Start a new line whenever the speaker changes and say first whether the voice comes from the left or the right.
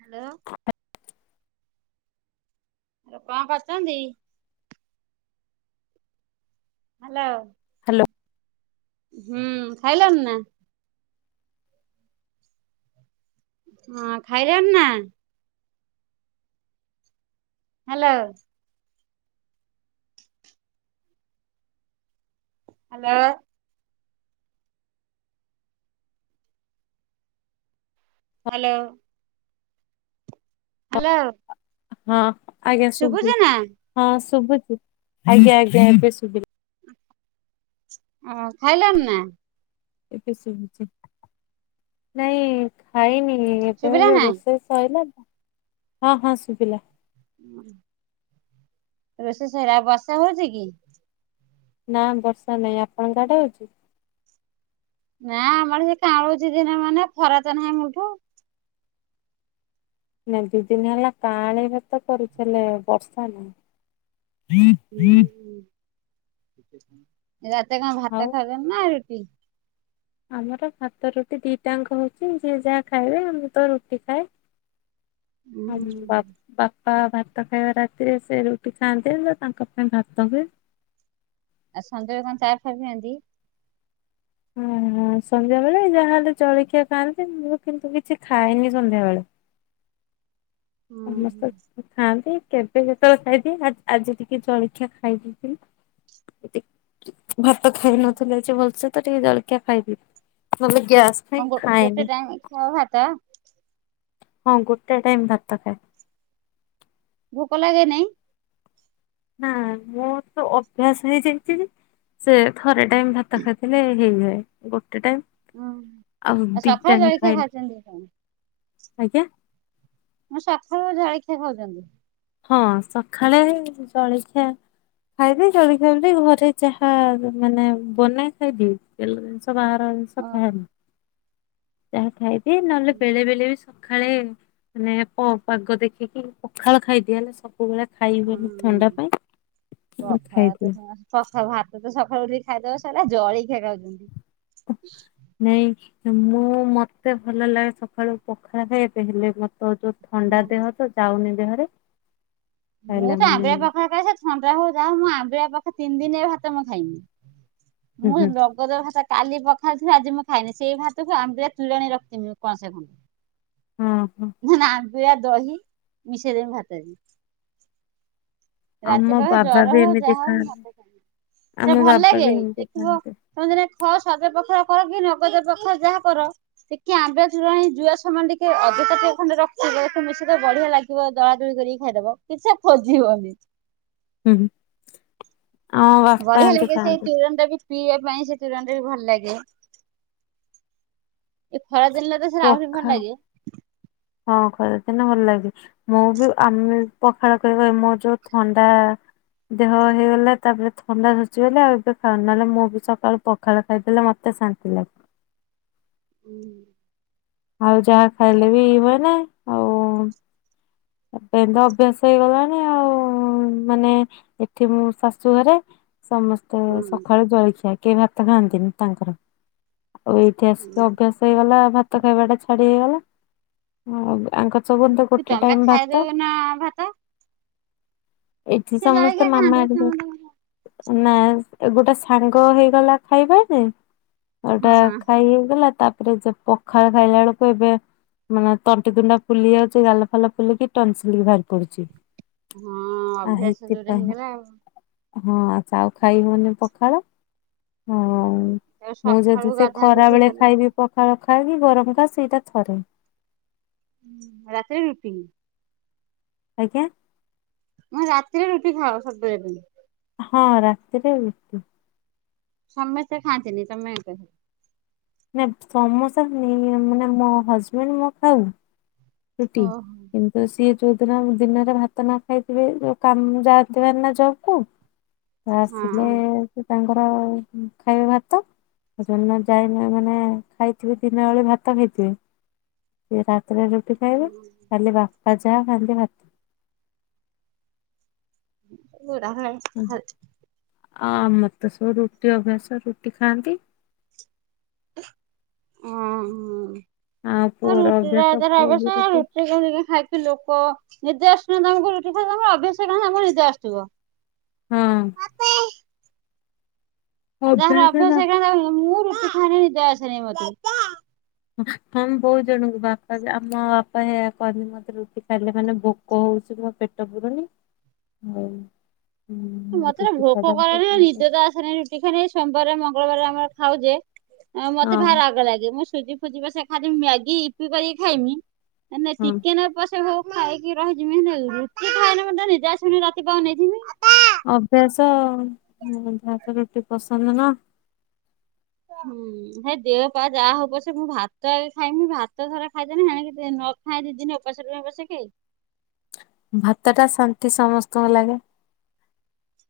right: Hello. Hello କଁ କରୁଚନ୍ତି? Hello.
left: Hello.
right: ହୁଁ ଖାଇଲଣି ନା? ହଁ ଖାଇଲଣି ନା? ହାଲୋ। ହାଲୋ। ହାଲୋ। ହାଲୋ।
left: ହଁ, ଆଜ୍ଞା ଶୁବୁ
right: ନା?
left: ହଁ ଶୁଭୁଛି, ଆଜ୍ଞା ଆଜ୍ଞା ଏବେ ଶୁଭିଲା।
right: ଅଁ ଖାଇଲଣି ନା?
left: ଏବେ ଶୁଭୁଛି ନାଇଁ ଖାଇନି। ଏବେ
right: ଶୁଭିଲା ନା?
left: ରୋଷେଇ ସଇଲା ହଁ ହଁ ଶୁଭିଲା।
right: ହୁଁ ରୋଷେଇ ସଇଲା ଆଉ ବର୍ଷା ହଉଛି କି?
left: ନା ବର୍ଷା ନାଇଁ ଆପଣଙ୍କ ଆଡେ ହଉଛି।
right: ନା ଆମ ଆଡେ ସେ ଗାଳୁଛି ଦିନମାନ ଖରା ତ ନାହିଁ ମୋଳଠୁ।
left: ନା ଦି ଦିନ ହେଲା କାଁଳିଆ ତ କରୁଥିଲେ ବର୍ଷା ନାହିଁ।
right: ହୁଁ, ରାତି ରେ କଣ
left: ଆଉ
right: ଭାତ ଖାଉଛ ନା ରୁଟି?
left: ଆମର ଭାତ ରୁଟି ଦିଟାଙ୍କ ହଉଛି ଯିଏ ଯାହା ଖାଇବେ ମୁଁ ତ ରୁଟି ଖାଏ। ହଁ [unintelligible] ବାପା ଭାତ ଖାଇବା ରାତିରେ ସେ ରୁଟି ଖାଆନ୍ତି ନହେଲେ ତାଙ୍କ ପାଇଁ ଭାତ ହୁଏ।
right: ଆଉ ସନ୍ଧ୍ୟାବେଳେ କଣ ଚା ଫା ପିଅନ୍ତି?
left: ହଁ ହଁ ସନ୍ଧ୍ୟାବେଳେ ଯାହାହେଲେ ଜଳଖିଆ ଖାଆନ୍ତି ମୁଁ କିନ୍ତୁ କିଛି ଖାଏନି ସନ୍ଧ୍ୟାବେଳେ। ସମସ୍ତେ ଖାଆନ୍ତି କେବେ ଯେତେବେଳେ ଖାଇଦିଏ ଆ ଆଜି ଟିକେ ଜଳଖିଆ ଖାଇ ଦେଇଥିଲି। [inaudible] ଭାତ ଖାଇନଥିଲି ଆଜି ଭଲସେ ତ ଟିକେ ଜଳକିଆ ଖାଇଵି ନହେଲେ ଗ୍ୟାସ୍ ପାଇଁ
right: କଣ ଗୋ ଗୋଟେ
left: ଖାଏନି।
right: ଟାଇମ ଖାଅ ଭାତ?
left: ହଁ ଗୋଟେ ଟାଇମ ଭାତ ଖାଏ।
right: ଭୋକ ଲାଗେ ନାଇଁ?
left: ହଁ ମୋର ତ ଅଭ୍ୟାସ ହେଇଯାଇଛି ସେ ଥରେ ଟାଇମ ଭାତ ଖାଏ ହେଲେ ହେଇଯାଏ, ଗୋଟେ ଟାଇମ୍
right: ହୁଁ।
left: ଆଉ ଦି
right: ସକାଳୁ
left: ଟାଇମ୍
right: ଜଳଖିଆ
left: ଖାଇଲି।
right: ଖାଉଛନ୍ତି କଣ?
left: ଆଜ୍ଞା।
right: ମୁଁ ସକାଳୁ ଜଳଖିଆ ଖାଉଛନ୍ତି।
left: ହଁ ସକାଳେ ଜଳଖିଆ। ଖାଇଦିଏ ଜଳଖିଆ ବୋଲି ଘରେ ଯାହାମାନେ ବନେଇ ଖାଇଦିଏ ତେଲ ଜିନିଷ ବାହାର ଜିନିଷ
right: ଓହୋ।
left: ଖାଏନି, ଯାହା ଖାଇଦିଏ ନହେଲେ ବେଳେ ବେଳେ ବି ସକାଳେ ମାନେ ପାଗ ଦେଖିକି ପଖାଳ ଖାଇଦିଏ ହେଲା ସକା ସବୁବେଳେ ଖାଇ ହୁଏନି
right: ହୁଁ
left: ଥଣ୍ଡା ପାଇଁ କି ଖାଇଦଏ।
right: ସକାଳୁ ଭାତ ତ ସକାଳୁ ଉଠିକି ଖାଇଦବ ସରିଲା, ଜଳିଖିଆ ଖାଉଛନ୍ତି।
left: ନାଇଁ ମୁଁ ମତେ ଭଲ ଲାଗେ ସକାଳୁ ପଖାଳ ଖାଇବା ପାଇଁ ହେଲେ ମତେ ଯୋଉ ଥଣ୍ଡା
right: ହଁ
left: ଦେହ ତ ଯାଉନି ଦେହରେ।
right: ମୁଁ
left: ଖାଇଲା
right: ତ
left: ମାନେ
right: ଆମ୍ବଳିଆ ପାଖା କ ଥଣ୍ଡା ହଉ ଯା ମୁଁ ଆମ୍ବିଆ ପାଖ ତିନି ଦିନ ଏ ଭାତ ମୁଁ ଖାଇମି।
left: ହୁଁ ହୁଁ
right: [unintelligible] ନଗଦ ଭାତ କାଲି ପଖାଳିଥିବି ଆଜି ମୁଁ ଖାଏନି ସେଇ ଭାତକୁ ଆମ୍ବିଳା ତୁରାଣି ରଖିଥିବି କନ୍ସେ ଖଣ୍ଡେ। [inaudible]
left: ହଁ ହଁ।
right: ନହେଲେ ଆମ୍ବିଳା ଦହି ମିଶେଇଦେମି ଭାତରେ। ରାତି
left: ଆମ
right: ପାହୁ,
left: ବାବା
right: ଜର
left: ବି
right: ହଉ,
left: ଏମିତି
right: ଯାହା ହଉ ମୁ
left: ଖାଆନ୍ତି
right: ଭାତ ଖାଏ ସେ
left: ଆମ
right: ଭଲ
left: ବାବା
right: ଲାଗେ
left: ବି ଏମିତି
right: ଦେଖିବ।
left: ଖାଆନ୍ତି
right: ତମେ ଦିନେ ସଜ ପଖାଳ କର କି ନଗଦ ପଖାଳ ଯାହା କର। ଟିକେ ଆମ୍ବିଳା ଯୁଆ ସମୟମାନ ଟିକେ ଅଧିକା ଟିକେ ଖଣ୍ଡେ ରଖିଥିବ ସେଥିରେ ମିସେଇବ ତ ବଢିଆ ଲାଗିବ। ଦଳା ଦଳି କରିକି ଖାଇଦବ କିଛି ଆଉ ଖୋଜିବନି।
left: ହୁଁ ଆମ ବାପା
right: ବଢିଆ
left: ଏମିତି
right: ଲାଗେ ସେଇ
left: ଖାଆନ୍ତି।
right: ତୋରାଣି ଟା ବି ପିଇବା ପାଇଁ ସେ ତୁରାଣିଟା ବି ଭଲ ଲାଗେ। ଏ ଖରାଦିନେ ତ ସେଟା ଆହୁରି ଭଲ
left: ପଖାଳ
right: ଲାଗେ।
left: ହଁ ଖରା ଦିନେ ଭଲ ଲାଗେ। ମୁଁ ବି ଆମେ ପଖାଳ ଖାଇବା ମୋର ଯୋଉ ଥଣ୍ଡା ଦେହ ହେଇଗଲା ତାପରେ ଥଣ୍ଡା ଧରିଛି ବୋଲି ଆଉ ଏବେ ଖାଉନି ନହେଲେ ମୁଁ ବି ସକାଳୁ ପଖାଳ ପଖାଳ ଖାଇଦେଲେ ମତେ ଶାନ୍ତି ଲାଗେ।
right: ହୁଁ
left: ଆଉ ଯାହା ଖାଇଲେ ବି ମାନେ ଏବେ ତ ଅଭ୍ୟାସ ହେଇଗଲାଣି, ଆଉ ମାନେ ଏଠି ମୁଁ ଶାଶୁ ଘରେ। ସମସ୍ତେ ସକାଳୁ ଜଳଖିଆ କେ ଭାତ ଖାଆନ୍ତିନି ତାଙ୍କର। ଆଉ ଏଇଠି ଆସିକି ଅଭ୍ୟାସ ହେଇଗଲା ଭାତ ଖାଇବାଟା ଛାଡି ହେଇଗଲା ଆଙ୍କ ସବନ୍ଧ ଗଟେ
right: ଖାଇ ଦଉନା ଭାତ।
left: ଏଠି
right: ସେ
left: ସମସ୍ତେ
right: ଜଳଖିଆ
left: ମାମା
right: ଖାଆନ୍ତୁ
left: ହେରିକା
right: ତମେ ତମର
left: ନା ଗୋଟେ ସାଙ୍ଗ ହେଇଗଲା ଖାଇବାନି। ଅଉଟା
right: ହଁ
left: ଖାଇ ହେଇଗଲା ତାପ ତାରେ ପଖାଳ ଖାଇଲା ବେଳକୁ ଏବେ ମାନେ ତଣ୍ଟି ତୁଣ୍ଟା ଫୁଲି ଯାଉଛି। ଗାଲ ଫାଲ ଫୁଲିକ ଟନ୍ସିଲ ବାହାରି ପଡୁଛି।
right: ହଁ
left: ଆ
right: ଅଭ୍ୟାସ ଯୋଉଟା
left: ହେଇଥିପାଇଁ
right: ହେଇଗଲା ଆଉ।
left: ହଁ ଆଛା ଆଉ ଖାଇବନି ପଖାଳ। ଆଉ
right: ତା
left: ମୁଁ ଯଦି
right: ସକାଳୁ
left: ସେ
right: ଗାଧା
left: ଖରା
right: ଗୁଧି
left: ବେଳେ
right: ହେଲା
left: ଖାଇବି ପଖାଳ ଖାଇ କି ଗରମ ଟା ସେଇଟା ଥରେ।
right: ରାତିରେ ରୁଟି।
left: ଆଜ୍ଞା
right: ମୁଁ ରାତିରେ ରୁଟି ଖାଅ ସବୁ ବେଳେ
left: ହଁ ରାତିରେ ରୁଟି
right: ସମସ୍ତେ ଖାନ୍ତିନି ତମେ ଏକା
left: ନା ସମସା ନେଇ ମାନେ ମୋ ହଜବେଣ୍ଡ ମୁଁ ଖାଉ। ରୁଟି
right: ଓହୋ
left: ତ ସିଏ ଯୋଉଦିନ ଦିନରେ ଭାତ ନ ଖାଇଥିବେ ଯୋଉ କାମ ଯାଇଥିବେ ନା ଜବ୍ କୁ। ଆସିଲେ
right: ହଁ
left: ସେ ତାଙ୍କର ଖାଇବେ ଭାତ। ଯୋଉଦିନ ଯାଇନ ମାନେ ଖାଇଥିବେ ଦିନ ବେଳେ ଭାତ ଖାଇଥିବେ। ସେ ରାତିରେ ରୁଟି ଖାଇବେ, ଖାଲି ବାପା ଯାହା ଖାଆନ୍ତି ଭାତ।
right: [unintelligible]
left: ଆ ଆମର ତ ସବୁ ରୁଟି ଅଭ୍ୟାସ ରୁଟି ଖାଆନ୍ତି।
right: ହଁ ଉଁ [unintelligible]
left: ଆଉ
right: ନିଦ
left: ପୁଅର
right: ଆସୁ
left: ଅଭ୍ୟାସ ପୁଅ ବି
right: ନା
left: ରୁଟି
right: ତମକୁ ରୁଟି ଖାଇବା ଅଭ୍ୟାସ ତମକୁ ନିଦ ଆସୁଥିବ।
left: ହଁ
right: ଆଉ ଯାହାର ଅଭ୍ୟାସ ନାହିଁ ମୁଁ ରୁଟି ଖାଇଲେ ନିଦ ଆସେନି ମୋତେ।
left: ହଁ ବହୁତ ଜଣଙ୍କୁ ବାପା ଆମ ବାପା ହେଇଆ କହନ୍ତି ମତେ ରୁଟି ଖାଇଲେ ମାନେ ଭୋକ ଭୋକ ହଉଚି ମୋ ପେଟ ପୁରୁନି ମୁଁ
right: ମତେରେ ଭୋକ କରେନି ନିଦେ ତ ଆସେନି ରୁଟି ଖାଇ ସୋମବାରରେ ମଙ୍ଗଳବାରରେ ଆମର ଖାଉ ଯେ। ମତେ
left: ହଁ
right: ଭାରି ରାଗ ଲାଗେ ମୁଁ ସୁଜି ଫୁଜି ପଛେ ଖାଇଦେବି ମ୍ୟାଗି ଇପି କରିକି ଖାଇମି
left: ହଁ
right: [unintelligible] ଖାଇକି ରହିଯିବି ହେଲେ ରୁଟି ଖାଇଲେ ମୋତେ ନିଦ ଆସିବନି ରାତି ପାହା ଆନେଇଥିବି
left: ଅଭ୍ୟାସ ଅ [unintelligible] ରୁଟି ପସନ୍ଦ ନା
right: ହୁଁ ଉଁ ହେ ଦେହ ପା ଯାହା ହବ ସେ ମୁଁ ଭାତଆଗେ ଖାଇମି ଭାତ ଥରେ ଖାଇଦେନି ହେଣିକ ତ ନ ଖାଇଁ ଦି ଦିନ ଓପାସେ ରୁହେ ପଛକେ।
left: ଭାତ ଟା ଶାନ୍ତି ସମସ୍ତଙ୍କୁ ଲାଗେ।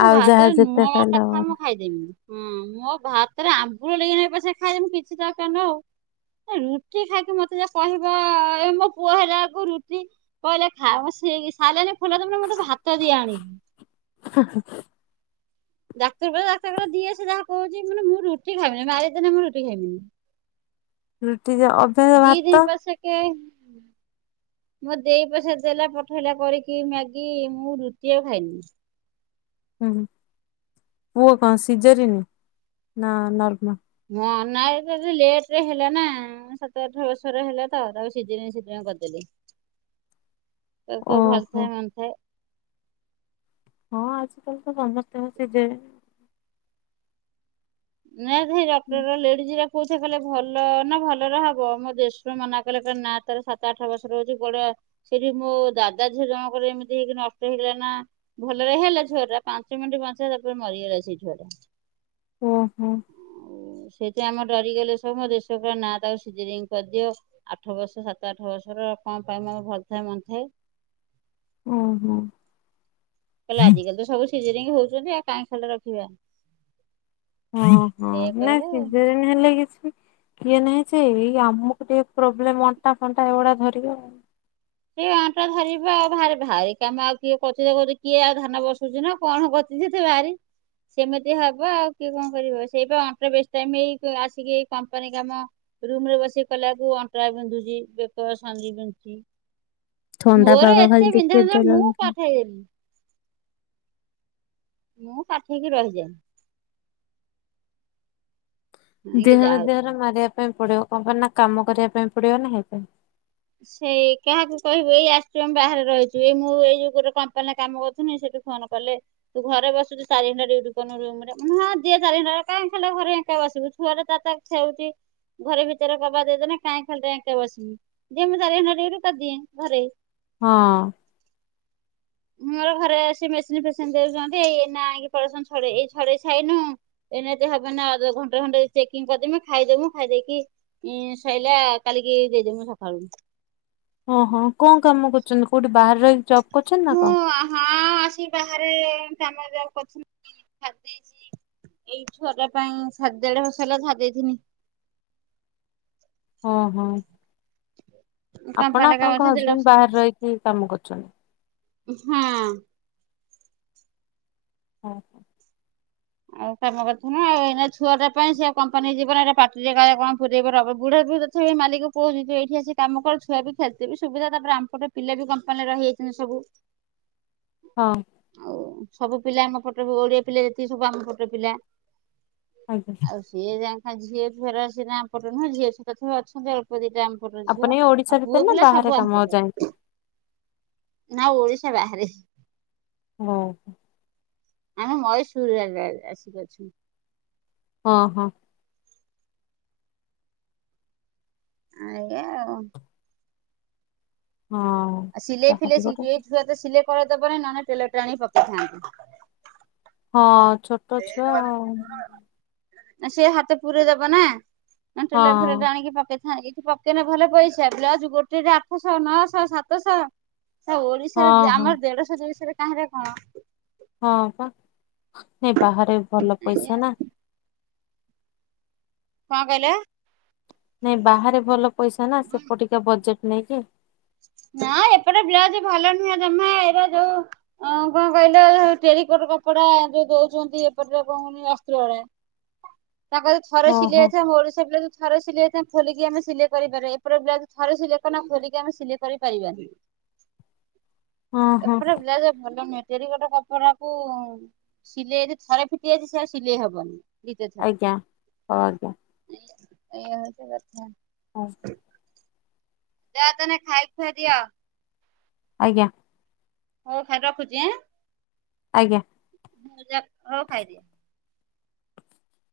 right: ମୋ
left: ଆଉ ଯାହା
right: ଭାତରେ
left: ଯେତେ
right: ଲୁଣ ଲଙ୍କା
left: ଖାଇଲେ
right: ଥାଏ
left: ହବନି
right: ମୁଁ ହଁ ମୋ ଭାତେରେ ଆମ୍ବୁଲ ଲଗେଇ ନଗେଇ ପଛେ ଖାଇଦେମି କିଛି ଦରକାର ନ ହଉ। ଏ ରୁଟି ଖାଇକି ମତେ ଯେ କହିବ ଏ ମୋ ପୁଅ ହେଲା ବେଳକୁ ରୁଟି କହିଲେ ଖାଅ ସିଏ କି ସାଲାଇନ ଖୁଲ ତମେ ମତେ ଭାତ ଦିଅ ଆଣିକି।
left: ହା ହା।
right: ଡାକ୍ତର ଙ୍କୁ କହିଲେ ଡାକ୍ତର କହିଲା ଦିଅ ସିଏ ଯାହା କହୁଚି ମାନେ ମୁଁ ରୁଟି ଖାଇବିନି ମାରିଦେଲେ ମୁଁ ରୁଟି ଖାଇବିନି।
left: ରୁଟି ଯେ ଅ
right: ଦି ଦିନି ପଛେକେ ମୋ ଦେଇ ପଛରେ ଦେଲା ପଠେଇଲା କରିକି ମ୍ୟାଗି ମୁଁ ରୁଟି ଆଉ ଖାଇଲିନି।
left: ହୁଁ ହୁଁ ପୁଅ କଣ ସିଜରିନି ନା ନର୍ମାଲ?
right: ମୋ ନାଇଁ ସେ ତ ଲେଟରେ ହେଲା ନା ହଁ ସାତ ଆଠ ବର୍ଷରେ ହେଲା ତ ତାକୁ ସିଜରିଆନ ସେଥିପାଇଁ କରିଦେଲି। ତାକୁ ଆଉ ଭଲ
left: ଓହୋ
right: ଥାଏ ମନ୍ଦ ଥାଏ।
left: ହଁ ଆଜିିକାଲି ତ ସମସ୍ତଙ୍କର ସିଜରିଆନ।
right: ନାଇଁ ସେଇ ଡାକ୍ତର ଲେଡ଼ିଜ ଡା କୋଉଥିରେ କଲେ ଭଲ ନା ଭଲରେ ହବ ମୋ ଦେଢଶୁର ମନା କଲେ କହିଲେ ନା ତାର ସାତ ଆଠ ବର୍ଷରେ ହଉଚି କୁଆଡେ ସେଠି ମୋ ଦାଦା ଝିଅ ଜଣଙ୍କର ଏମିତି ହେଇକି ନଷ୍ଟ ହେଇଗଲା ନା। ଭଲରେ ହେଲା ଛୁଆ ଟା ପାଞ୍ଚ ମିନିଟ ବଞ୍ଚିଲା ତାପରେ ମରିଗଲା ସେଇ ଛୁଆ ଟା।
left: ଓ ହୋ।
right: ଆଉ ସେଥିପାଇଁ ଆମର ଡରିଗଲେ ସବୁ ମୋ ଦେଢସୁର କହିଲେ ନା ତାକୁ ସିଜରିଙ୍ଗ କରିଦିଅ। ଆଠ ବର୍ଷ ସାତ ଆଠ ବର୍ଷର କଣ ପାଇଁ ମାନେ ଭଲ ଥାଏ ମନ୍ଦ ଥାଏ।
left: ଓହୋ।
right: କହିଲେ ଆଜିକାଲି ତ ସବୁ ସିଜରିଙ୍ଗ ହଉଚନ୍ତି ଆଉ କାଇଁ ଖାଲି ଟାରେ ରଖିବା।
left: ଓହୋ
right: ଏଇଆ
left: ନାଇଁ
right: କହିଲେ
left: ସିଜରିନ୍ ହେଲେ କିଛି କିଏ ନାହିଁ ସେଇ ଆମକୁ ଟିକେ ପ୍ରୋବ୍ଲେମ ଅଣ୍ଟା ଫଣ୍ଟା ଏଗୁଡା ଧରିବ ଆଉ।
right: ଏଇ ଅଣ୍ଟା ଧରିବ ଆଉ ଭାର-ଭାରି କାମ ଆଉ କିଏ କରୁଚି ଯେ କରୁଚି କିଏ ଆଉ ଧାନ ବସଉଚି ନା ଆଉ କଣ କର ଯେତେ ଭାରି ସେମିତି ହବ ଆଉ କିଏ କଣ କରିବ ସେଇପା ଅଣ୍ଟା ବେଶୀ ଟାଇମ ଏଇ କ ଆସିକି ଏଇ କମ୍ପାନୀ କାମ ରୁମ ରେ ବସିକି କଲାକୁ ଅଣ୍ଟା ବିନ୍ଧୁଚି ବେକ ସନ୍ଦି ବିନ୍ଧୁଚି।
left: ଥଣ୍ଡା
right: ମୋର
left: ପାଗ ଖାଲି
right: ଏତେ ବିନ୍ଧା
left: ଟିକେ
right: ବିନ୍ଧା
left: ଦେଲା
right: ମୁଁ କାଠେଇ ଯିବି। ମୁଁ କାଠେଇକି ରହିଯାଏ। ଆଣିକି
left: ଦେହର
right: ଯାଉଛୁ।
left: ଦେହରେ ମାରିଆ ପାଇଁ ପଡିବ କଣ ପାଇଁ ନା କାମ କରିଆ ପାଇଁ ପଡିବ ନା ହେଇପାଇଁ।
right: ସେଇ କାହାକୁ କହିବୁ ଏଇ ଆସିଚୁ ଆମେ ବାହାରେ ରହିଚୁ ଏଇ ମୁଁ ଏଇ ଯୋଉ ଗୋଟେ କମ୍ପାନୀରେ କାମ କରୁଥିଲି ସେଠୁ ଫୋନ କଲେ। ତୁ ଘରେ ବସୁଚୂ ଚାରି ଘଣ୍ଟା ଡ୍ୟୁଟି କରିନୁ ରୁମ ରେ ମୁଁ କହିଲି ହଁ ଦିଅ ଚାରି ଘଣ୍ଟା ଟା କାଇଁ ଖାଲି ଟାରେ ଘରେ ଏକା ବସିବୁ ଛୁଆର ତାର ତ ଖେଳୁଚି ଘରେ ଭିତେରେ କବାଟ ଦେଇଦେନେ କାଇଁ ଖାଲି ଟାରେ ଏକା ବସିବି। ଯେ ମୁଁ ଚାରି ଘଣ୍ଟା ଡ୍ୟୁଟି କରିଦିଏଁ ଘରେ।
left: ହଁ।
right: ମୋର ଘରେ ଆସି ମେସିନ ଫେସିନ୍ ଦେଉଚନ୍ତି ଏଇ ଏଇନା ଆଇକି ପଫସନ ଛଡେଇ ଏଇ ଛଡେଇ ସାଇନୁ। ଏଇନେ ଯଦି ହବ ନା ଅ ଘଣ୍ଟେ ଘଣ୍ଟେ ଚେକିଂ କରିଦେମି ଖାଇଦେମୁୁ ଖାଇଦେଇକି ଇଁ ସଇଲା କାଲି କି ଦେଇଦେମୁ ସଖାଳୁକୁ।
left: ଓହୋ କଣ କାମ କରୁଚନ୍ତି କୋଉଟୀ ବାହାରେ ରହିକି ଜବ୍ କରୁଚନ୍ତି ନା କଣ?
right: ହଁ ହଁ ଆସି ବାହାରେ କାମ ଯାହା ହଉ କରଥିନୁ। [unintelligible] ଛାଡି ଦେଇଚି ଏଇ ଛୁଆ ଟା ପାଇଁ ସା ଦେଢ ବର୍ଷ ହେଲା ଛାଡି ଦେଇଥିନି।
left: ଓହୋ ଆପଣ
right: କମ୍ପାନୀ କାମ
left: ଆପଣଙ୍କ
right: ଥିଲା ଦେଢ
left: ହଜବେଣ୍ଡ
right: ବର୍ଷ
left: ବାହାରେ ରହିକି କାମ କରୁଚନ୍ତି?
right: ଉଁ ହଁ।
left: ହଁ ହଁ।
right: ଆଉ କାମ କରିଥୁ ଆଉ ଏଇନା ଛୁଆଟା ପାଇଁ ସେ କମ୍ପାନୀ ଯିବନ ଏଇଟା ପାଟିରେ କାଳେ କଣ ପୁରଇବ ବୁଢାଢ ଛଇ ମାଲିକ କହୁଛି ଏଠି ଆସି କାମ କର ଛୁଆ ବି ଖାଦବି ସୁବିଧା ତାପରେ ଆମପଟେ ପିଲା ବି କମ୍ପାନୀରେ ରହିଯାଇଛନ୍ତି ସବୁ। [inaudible]
left: ହଁ।
right: ଆଉ ସବୁ ପିଲା ଆମ ଫଟୋ ଓଡିଆ ପିଲା ଯେତିକି ସବୁ ଆମ ଫଟୋ ପିଲା।
left: ଆଜ୍ଞା।
right: ଆଉ ସିଏ ଯା ଝଅ ଫେରାର୍ ସିନା ପଟ ନୁହେଁ ଝଅ ସେ ତଥା ଅଛନ୍ତି ଅଳ୍ପ ଦିଟା ମପଟ ଝିଅ
left: ଆପଣ ଏଇ
right: ଆଉ
left: ଓଡିଶା ଭିତରେ
right: ପୁଅ
left: ନା
right: ପିଲା
left: ବାହାରେ
right: ସବୁ
left: କାମ
right: ଆମପଟ।
left: ଯାଇକି
right: ନା ଓଡ଼ିଶା ବାହାରେ।
left: ହଁ।
right: ଆମେ ମୟ ସୁର ଲାଗା ଆସିକି ଅଛୁ।
left: ହଁ ହଁ।
right: ଆଜ୍ଞା ଆଉ।
left: ହଁ।
right: ଆଉ ସିଲେଇ ଫିଲେଇ
left: ଯାହାବି
right: ସ
left: ଗୋଟେ
right: ଏଇ ଛୁଆ ତ ସିଲେଇାଇ କରିଦବନି ନହେ ଟେଲର ଟାଣିକ ପକେଇଥାନ୍ତି।
left: ହଁ ଛୋଟ ଛୁଆ ଆଉ।
right: ସେ ହାତ ପୁରରେ ଦବ ନା ଟେ ଫିଲ
left: ହଁ
right: ଆଣିକି ପକେଇଥା ପକେଇଲେ ଭଲ ପଇସା ବ୍ଲାଉଜ ଗୋଟେରେ ଆଠଶହ ନଅଶହ ସାତଶହ ସେ
left: ହଁ
right: ଓଡିଶାରେ ଆମର ଦେଢଶହ ଜିନଷରେ କାଁ ରେ କଣ।
left: ହଁ ବା ଏଇ ବାହାରେ ଭଲ
right: ଆଜ୍ଞା
left: ପଇସା ନା।
right: କଣ କହିଲ?
left: ନାଇଁ ବାହାରେ ଭଲ ପଇସା ନା ସେପଟିକା ବଜେଟ ନେଇକି‌।
right: ନା ଏପଟେ ବ୍ଲାଉଜ ଭଲ ନୁହଁ ଜମା ଏ ଯୋଉ ହ କଣ କହିଲ ଟେରିକୋଟ କପଡା ଯୋଉ ଦଉଛନ୍ତି ଏପଟ କଣ କହୁନି ଅସ୍ତ୍ରରେ ତାଙ୍କର ଥରେ ସିଲି
left: ଓହୋ
right: ଯାଇଛ ମୋର ସେ ବ୍ଲା ଥର ସିଲେଇଲିକି ଆେ ସିଲେଇ କରିପାର ଏପ ଥର ସିଲେୋଲିକି ଆ ସିଲେ କରିପାରିବାନି
left: ହଁ ହଁ
right: ଏପଟେ ବ୍ଲା ଭଲ ନୁହେଁ। ଯଦି ଗୋଟେ କପଡା କୁ ସିଲେଇ ଥରେ ଫିଟି ଯାଇଛି ସେ ସିଲେଇ ହବନି। ଦ୍ୱିତୀୟ ଥର
left: ଆଜ୍ଞା ହଉ ଆଜ୍ଞା
right: ଏଇୟା ହଉଚି କଥା।
left: ହଁ।
right: ଯାହା ତମେ ଖାଇ ଖୁଆ ଦିଅ।
left: ଆଜ୍ଞା।
right: ହଉ ଖାଲି ରଖୁଛିଁ?
left: ଆଜ୍ଞା।
right: ଜା ହଉ ଖାଇଦିଅ